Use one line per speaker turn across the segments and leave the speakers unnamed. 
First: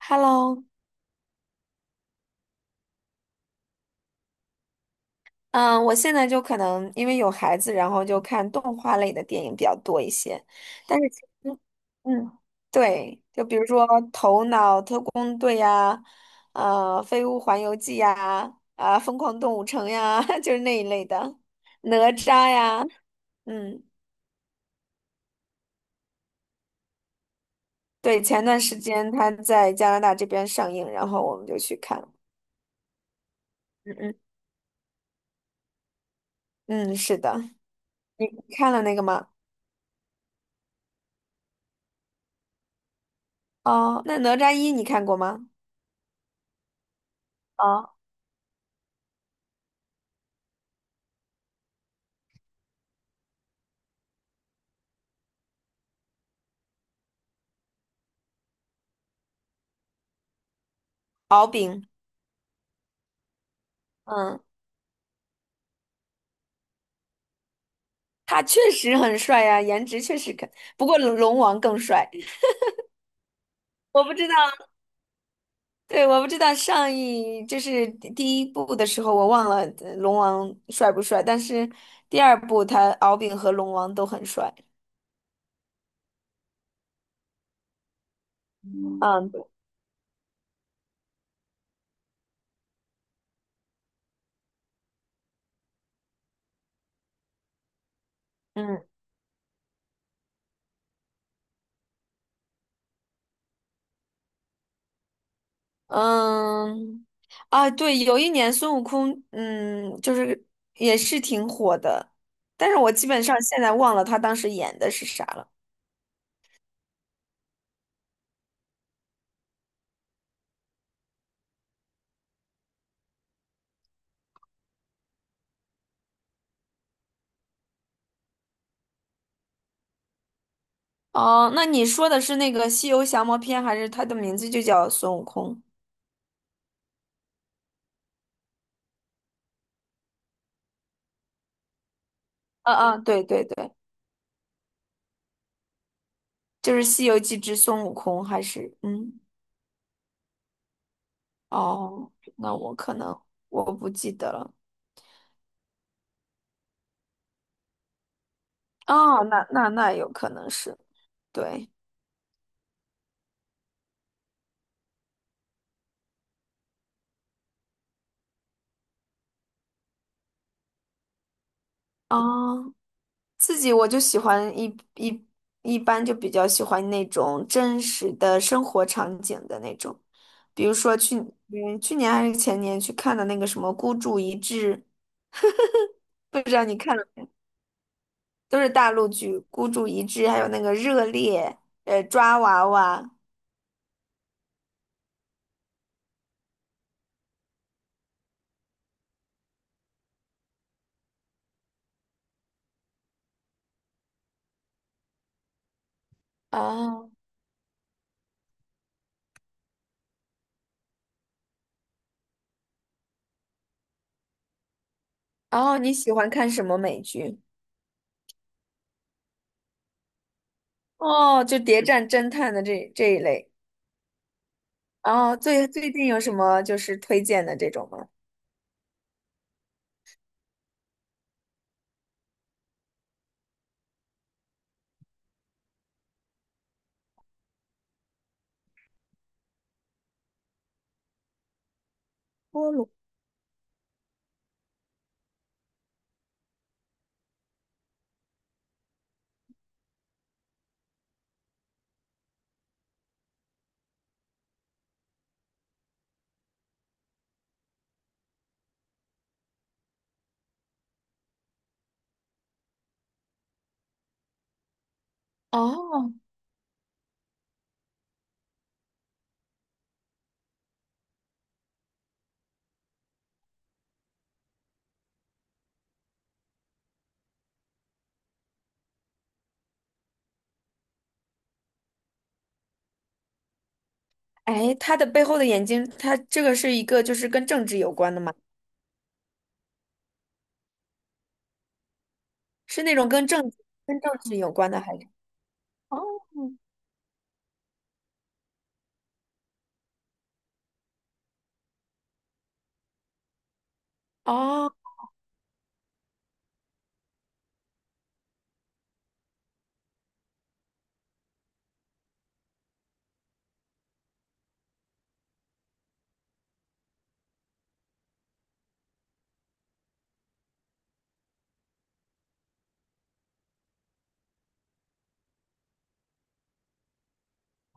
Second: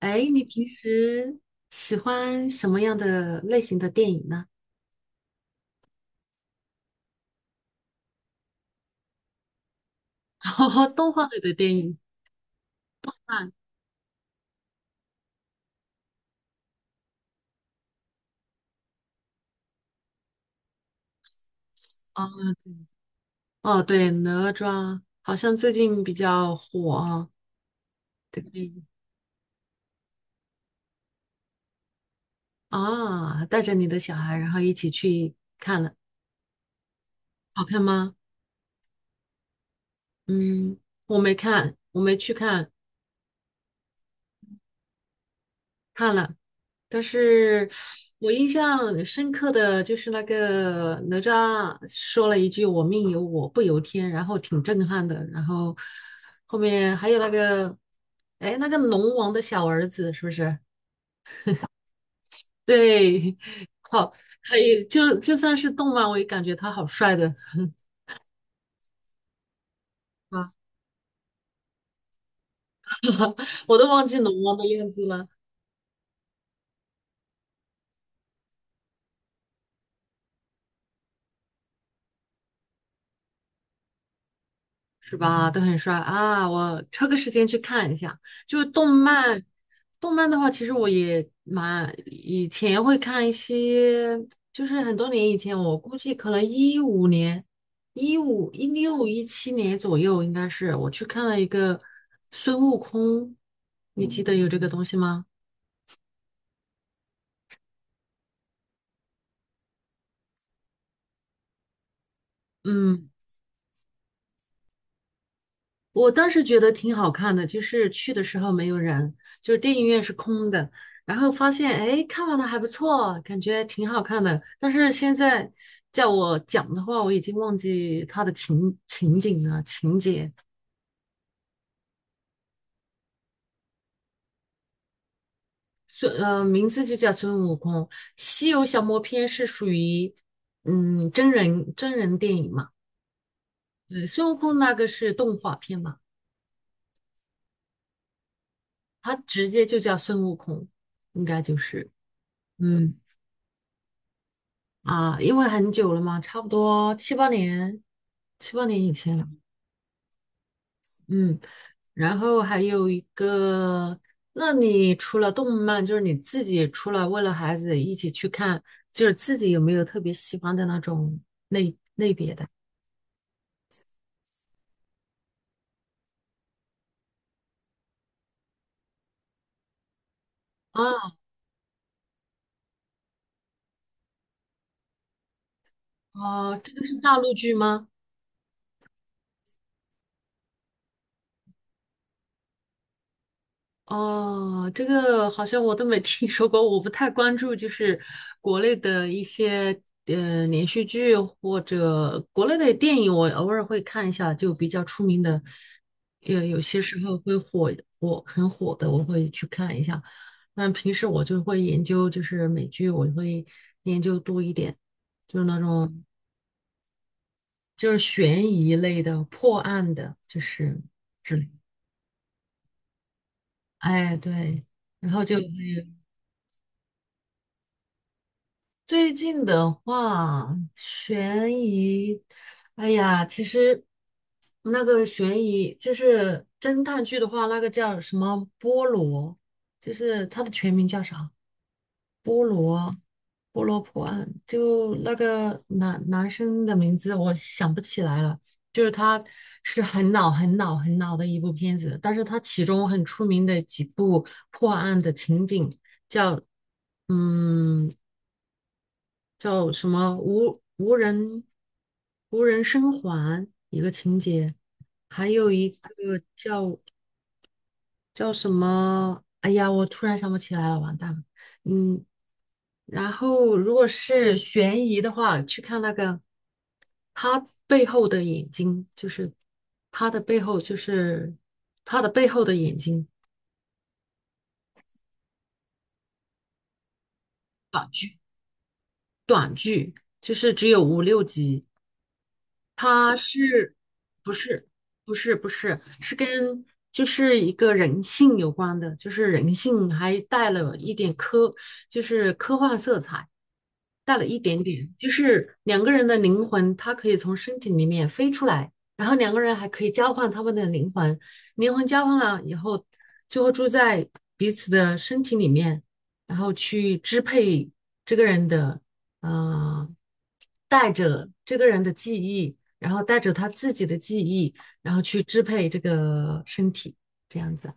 哎，你
Hello。
平时喜欢什么样的类型的电影呢？
嗯，我现在就可能因为有孩子，然后就看动画类的电影比较多一些。但是
动
其
画类的
实，
电影
嗯，对，就
看
比如说《头脑特工队》呀，《飞屋环游记》呀，啊，《疯狂动物城》呀，就是那一类的，《哪
啊，
吒》
哦对
呀。嗯，
哦，对，哪吒好像最近比较火啊，
对，
这
前
个
段
电
时
影
间他在加拿大这边上映，然后我们就去看了。
啊，带着你
嗯
的小
嗯。
孩，然后一起去看了，
嗯，是的。
好看吗？
你看了那个吗？
嗯，我没看，我没去看，
哦，那《哪吒一》你看过吗？
看了，但是
啊，
我印象很深刻的就是那个哪吒说了一句"我命由我不由天"，然后挺震撼的。然后后面还有那个，哎，那个龙王的小儿子是不是？
敖丙。
对，好，
嗯，
还有就算是动漫，我也感觉他好帅的，
他确实很帅呀、颜值确实 可，
啊
不过龙王更帅。
我都
我
忘
不
记
知道，
龙王的样子了。
对，我不知道就是第一部的时候，我忘了龙王帅不帅，但是第二部他敖丙和龙王都很帅。
是吧？都很帅啊！我抽个时间去看一下。就是动
嗯，对。
漫，动漫的话，其实我也蛮以前会看一些，就是很多年以前，我估计可能2015年、一五、一
嗯
六、2017年左右，应该是我去看了一个孙悟空，你记得有这个东西吗？
嗯。啊，对，有一年孙悟空，就是也是挺火的，但是我基
嗯，
本上现在忘了他当时演的是啥了。
我当时觉得挺好看的，就是去的时候没有人，就是电影院是空的，然后发现哎，看完了还不错，感觉挺好看的。但是现在叫我讲的话，我已经忘记它的情景了，情节。
哦，那你说的是那个《西游降魔篇》，还是它的名字就叫孙悟空？
名字就叫孙悟空，《西游降魔篇》是属于真人电影嘛，
嗯嗯，对对对，
对，孙悟空那个是动画片嘛，
就是《西游记之孙悟空》，还是
它
嗯
直接就叫孙悟空，应该就是
哦，那我可
嗯。
能我不记得了。
啊，因为很久了嘛，差不多七八年，七八年以前
哦，
了。
那有可能是。
嗯，
对。
然后还有一个，那你除了动漫，就是你自己除了为了孩子一起去看，就是自己有没有特别喜欢的那种类？
哦，自己我就喜欢一般就比较喜欢那种真实的生活场景的那种，比如说
啊，
去年还是前年去看的那个什么《孤注一掷》，不知
啊，
道
这
你
个
看
是
了。
大陆剧吗？
都是大陆剧，《孤注一掷》还有那个《热烈》，《抓娃娃》。
哦，这个好像我都没听说过，我不太关注，就是国内的一些连续剧或者国内的电影，我偶尔会看一下，就比较出名的，有些时
哦
候会很火的，我会去看一下。那平时我就会研究，就是美剧，我会研究多一点，就是那
哦，你
种
喜欢看什么美剧？
就是悬疑类的、破案的，就是之
哦，
类的。
就谍战侦探的这一类。
哎，对，然后就
哦，
会。
最近有什么就是推荐的这种吗？
最近的话，悬疑，哎呀，其实那个悬疑就是侦探剧的话，那个叫什么菠萝，就是它的全名叫啥？
菠萝。
菠萝破案，就那个男生的名字我想不起来了。就是它是很老很老很老的一部片子，但是它其中很出名的几部破案的情景叫，嗯。叫什么无人生还一个情节，还有一个
哦，
叫叫什么？哎呀，我突然想不起来了，完蛋了。嗯，然后如果是悬疑的话，去看那个他背后的眼睛，就是他的背后，就是他的背后的眼睛，
哎，他的背后的眼睛，他这个是一个就是跟政治有关的吗？
就是只有五六集。
是那种
他是
跟政
不
治有
是
关的还是？
不是不是
哦
是跟就是一个人性有关的，就是人性还带了一点科，就是科幻色彩，带了一点
哦。
点，就是两个人的灵魂，它可以从身体里面飞出来，然后两个人还可以交换他们的灵魂，灵魂交换了以后，就会住在彼此的身体里面，然后去支配这个人的，呃，带着这个人的记忆。然后带着他自己的记忆，然后去支配这个身体，这样子。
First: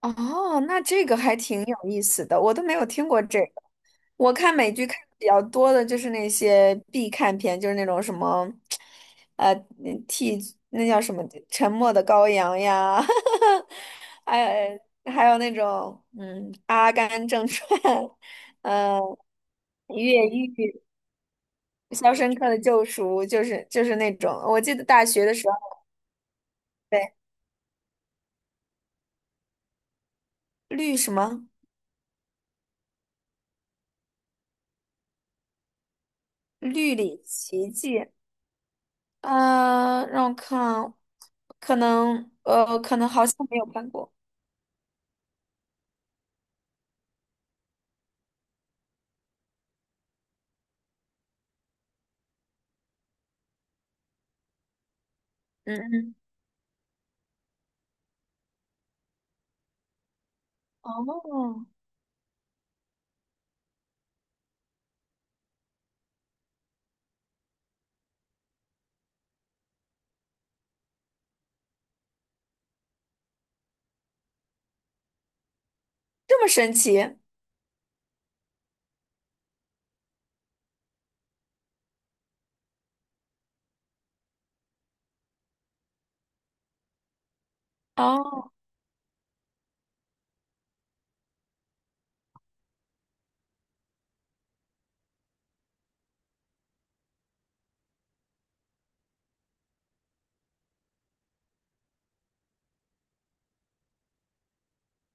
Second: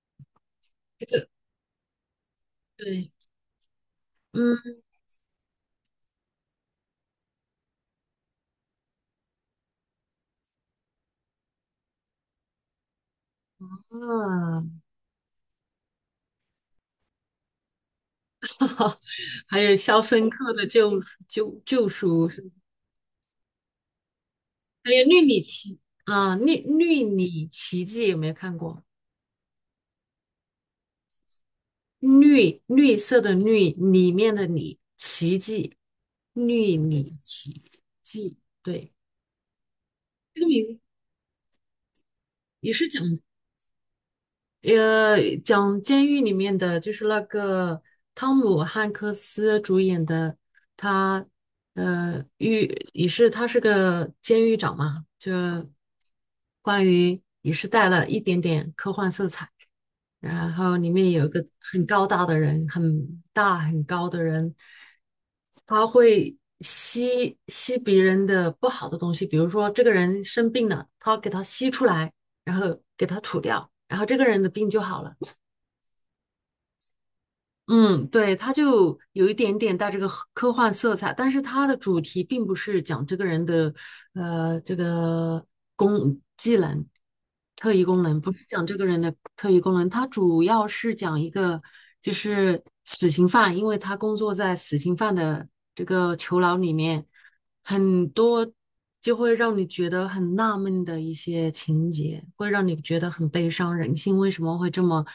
哦，那这个还挺有意思的，我都没有听
对，
过这个。我看美
嗯，
剧看的比较多的就是那些必看片，就是那种什么，呃，那替那叫什么《沉默的羔羊》呀，还
啊
有还有那种《阿甘正传》，嗯、
还有《肖
越
申
狱》
克的救
《肖
赎》，
申克的救赎》，就是那种。我记得
还有
大学的时候，
《绿
对，
里奇迹》有没有看过？
绿什么
绿绿色的绿里面的里奇迹，绿
《绿
里
里
奇
奇迹》。
迹，对，
让我
这个名
看，可能
也
呃，
是
可能好像没有看过。
讲监狱里面的，就是那个汤姆汉克斯主演的，他呃狱也是他是个监狱长嘛，就
嗯嗯。
关于也是带了一点点科幻色彩。然后里面有一个
哦，
很高大的人，很大很高的人，他会吸别人的不好的东西，比如说这个人生病了，他给他吸出来，然后给他吐掉，然后这个人的病就好了。
这么神奇。
嗯，对，他就有一点点带这个科幻色彩，但是他的主题并不是讲这个人的这个技能、特异功能，不是
哦。
讲这个人的特异功能，他主要是讲一个就是死刑犯，因为他工作在死刑犯的这个囚牢里面，很多就会让你觉得很纳闷的一些情节，会让你觉得很悲伤，人性为什么会这么？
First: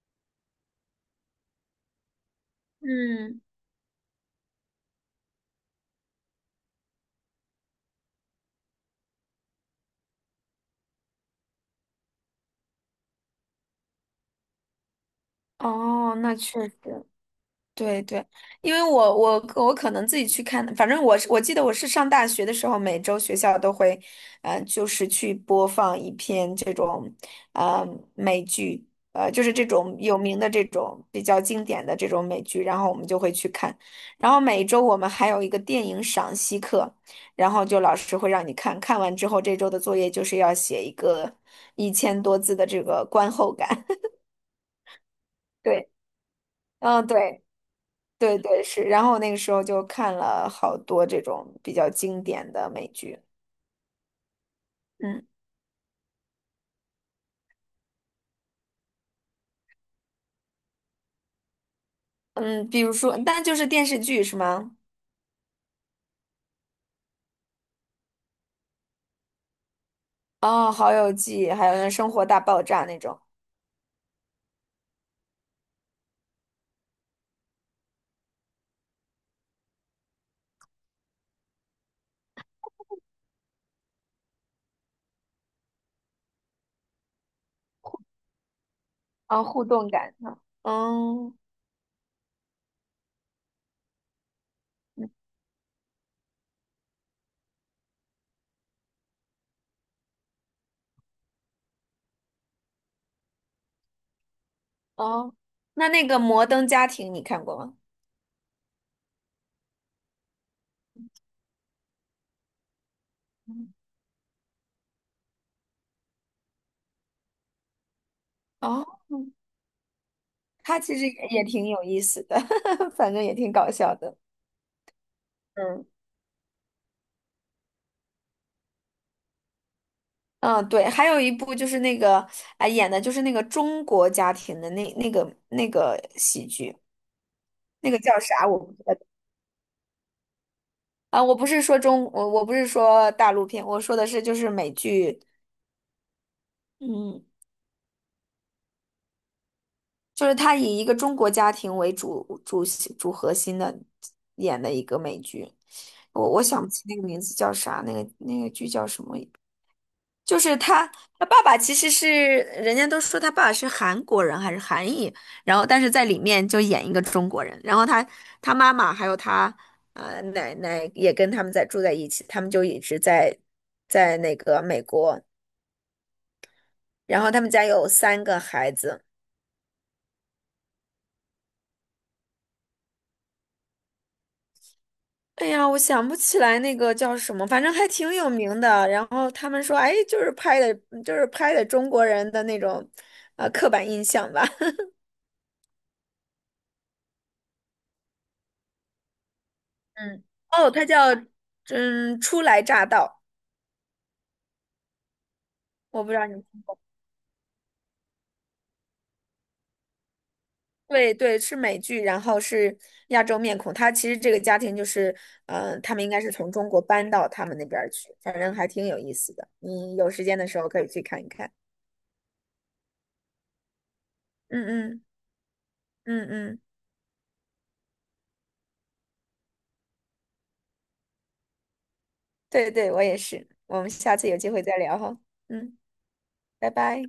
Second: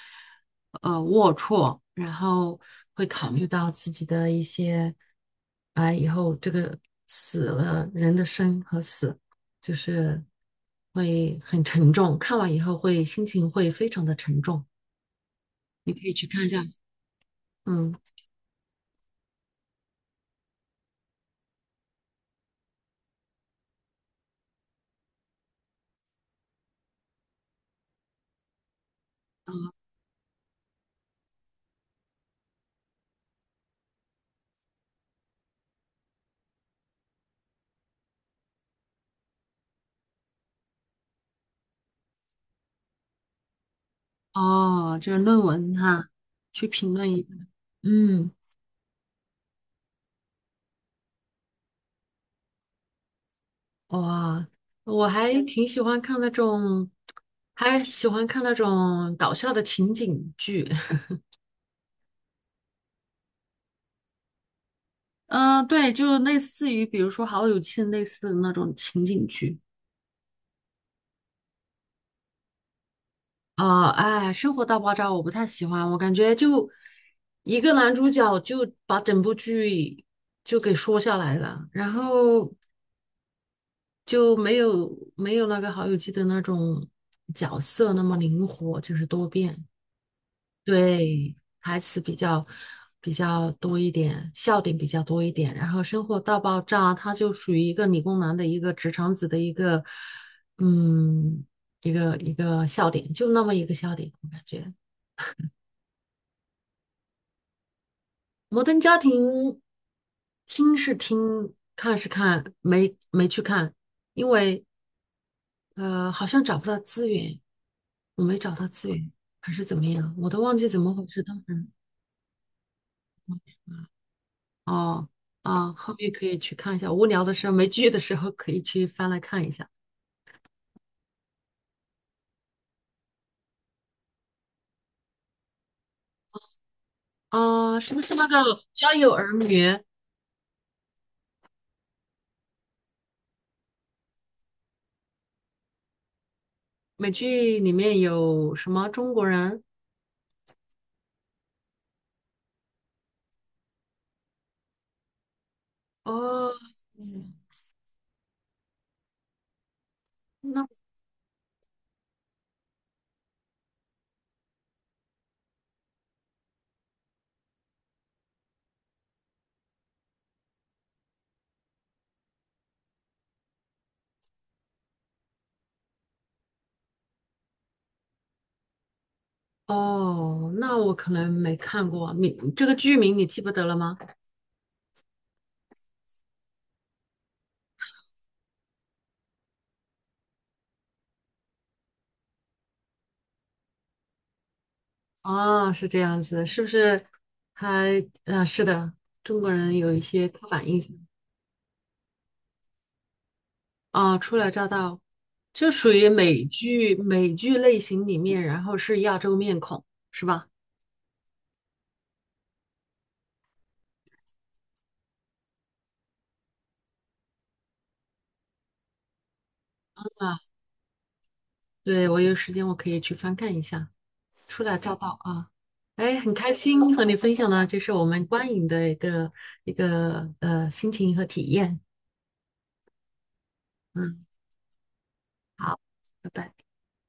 龌龊，然后会考
嗯，
虑到自己的一些，啊，以后这个死了人的生和死，就是会很沉重，看完以后心情会非常的沉重。你可以
哦，
去
那
看一下，
确实。
嗯，
对对，因为我可能自己去看，反正我是我记得我是上大学的时候，每周学校都会，就是去播放一篇这种，呃，美剧，就是这种有名的这种比较经典的这种美剧，然后我们就会去看，然后每周我们还有一个电影赏析课，然后就老师会让你看，看完之后这周的作业就是要写一个1000多字的这个观后感。
哦，这是论 文
对。
哈，去评
嗯，
论一下，
对。
嗯，
对对是，然后那个时候就看了好多这种比较经典的美剧。
哇，我
嗯
还挺喜欢看那种，还喜欢看那种搞笑的情景剧。
嗯。比如说，但就是电视剧是吗？
嗯、对，就类似于比如说《好友记》类似的那种情景剧
哦，《好友记》，还有那《生活大爆炸》那种，
啊、哎，《生活大爆炸》我不太喜欢，我感觉就一个男主角就把整部剧就给说下来了，然后就没有那个《好友记》的那种角色那么灵活，就是多
啊、互
变。
动感的。
对，
嗯。
台词比较多一点，笑点比较多一点，然后生活大爆炸，它就属于一个理工男的一个直肠子的一个，嗯，一个一个笑点，就那么一个笑点，我感觉
哦，哦，那那个《摩登家庭》你看过吗？
《摩登家庭》听是听，看是看，没去看，
嗯。
因为好像找不到资源，我没找到资
哦，
源，还是怎么样，我都忘记怎
它
么
其
回
实
事，
也
当
也
时。
挺有意思的，反正也挺搞笑的。
哦，啊，
嗯。
后面可以去看一下，无聊的时候没剧的时候可以去翻来看一下。
嗯，对，还有一部就是那个，啊演的就是那个中国家庭的那个喜剧，
啊，
那
是
个
不是
叫
那个
啥我不知
《家
道。
有儿女》
啊，我不是说大陆片，我说的是就是美剧，
美
嗯，
剧里面有什么中国人？
就是他以一个中国家庭为主主主核心的演的一个美剧。我
哦，
想不起那个名
嗯
字叫啥，那个剧叫什么？就是
那
他爸爸其实是人家都说他爸爸是韩国人还是韩裔，然后但是在里面就演一个中国人，然后他妈妈还有他奶奶也跟他们在住在一起，他们就一直在那个美国。然后他们家有3个孩子。
哦，那我可能没看过你这个剧名你记不得了吗？
哎呀，我想不起来那个叫什么，反正还挺有名的。然后他们说，哎，就是拍的，就是拍的中国人的那种，刻板印象吧。
啊，是这样子，是不是还？是的，中国人有一
嗯，
些刻板
哦，
印
他
象。
叫初来乍到。
啊，初来乍到，就属
我
于
不知道
美
你。
剧美剧类型里面，然后是亚洲面孔，是吧？
对对，是美剧，然后是亚洲面孔。他其实这个家庭就是，嗯、他们应该是从中国搬到他们那边儿去，反正还挺有意思的。你有时间
啊，
的时候可以去看一看。
对，我有时间我可以去翻看一下《初
嗯
来乍
嗯。
到》啊。哎，
嗯
很开
嗯。
心和你分享呢，这是我们观影的一个心情和体验。
对对，我也是。我们下
嗯，
次有机会再聊哈。嗯，
好，拜拜。
拜拜。